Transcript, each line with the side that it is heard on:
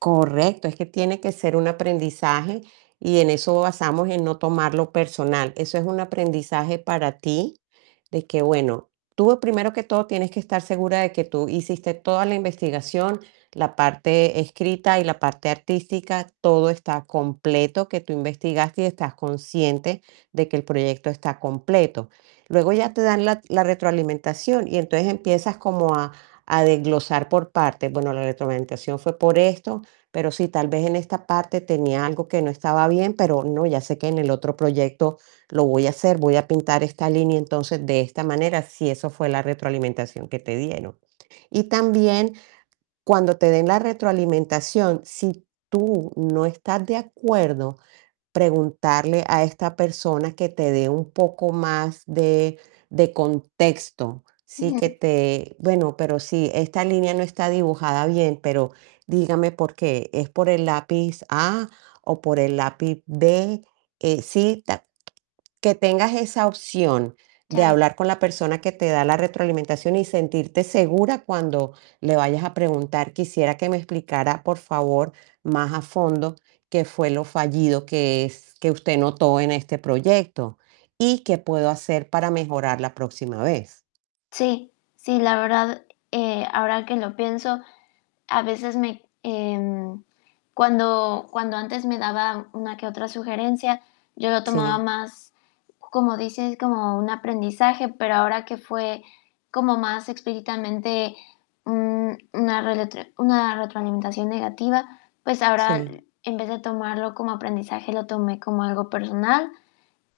right: Correcto, es que tiene que ser un aprendizaje, y en eso basamos, en no tomarlo personal. Eso es un aprendizaje para ti, de que bueno, tú, primero que todo, tienes que estar segura de que tú hiciste toda la investigación, la parte escrita, y la parte artística, todo está completo, que tú investigaste, y estás consciente, de que el proyecto está completo. Luego, ya te dan la la retroalimentación, y entonces, empiezas como a a desglosar por partes: "Bueno, la retroalimentación, fue por esto, pero sí, tal vez, en esta parte, tenía algo que no estaba bien, pero no, ya sé que en el otro proyecto lo voy a hacer. Voy a pintar esta línea entonces, de esta manera", si eso fue la retroalimentación que te dieron. Y también, cuando te den la retroalimentación, si tú no estás de acuerdo, preguntarle a esta persona, que te dé un poco más de de contexto. Sí, que
left: Ujú.
right: te: "Bueno, pero si esta línea, no está dibujada bien, pero dígame por qué, ¿es por el lápiz A, o por el lápiz B?", eh, sí, ta Que tengas esa opción, de
left: Ya ve
right: hablar con la persona, que te da la retroalimentación, y sentirte segura cuando le vayas a preguntar: "Quisiera que me explicara, por favor, más a fondo, qué fue lo fallido que es, que usted notó en este proyecto. Y qué puedo hacer, para mejorar la próxima vez".
left: Sí, sí, la verdad, eh, ahora que lo pienso, a veces me, em, cuando cuando antes, me daba una que otra sugerencia, yo lo tomaba
right: Sí.
left: más, como dices, como un aprendizaje, pero ahora, que fue como más explícitamente, mm, una reletro una retroalimentación negativa, pues ahora,
right: Sí.
left: en vez de tomarlo como aprendizaje, lo tomé como algo personal.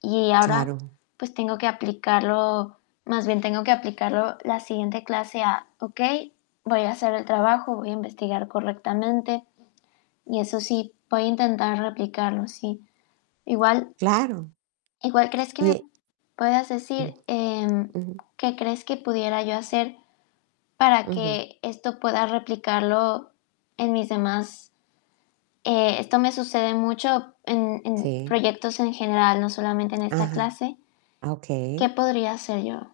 left: Y ahora,
right: Claro.
left: pues tengo que aplicarlo, más bien tengo que aplicarlo, la siguiente clase a: "Okey, voy a hacer el trabajo, voy a investigar correctamente". Y eso sí, voy a intentar replicarlo, sí. Igual
right: Claro.
left: Igual, ¿crees que
right: Y,
left: me p
right: eh
left: puedas
right: Mm.
left: decir, em,
right: Ujú.
left: ¿qué crees que pudiera yo hacer? Para
right: Ujú.
left: que esto pueda replicarlo, en mis demás eh, esto me sucede mucho, en en
right: Sí.
left: proyectos en general, no solamente en esta
right: Ajá.
left: clase,
right: Ah,
left: ¿qué
right: okey.
left: podría hacer yo?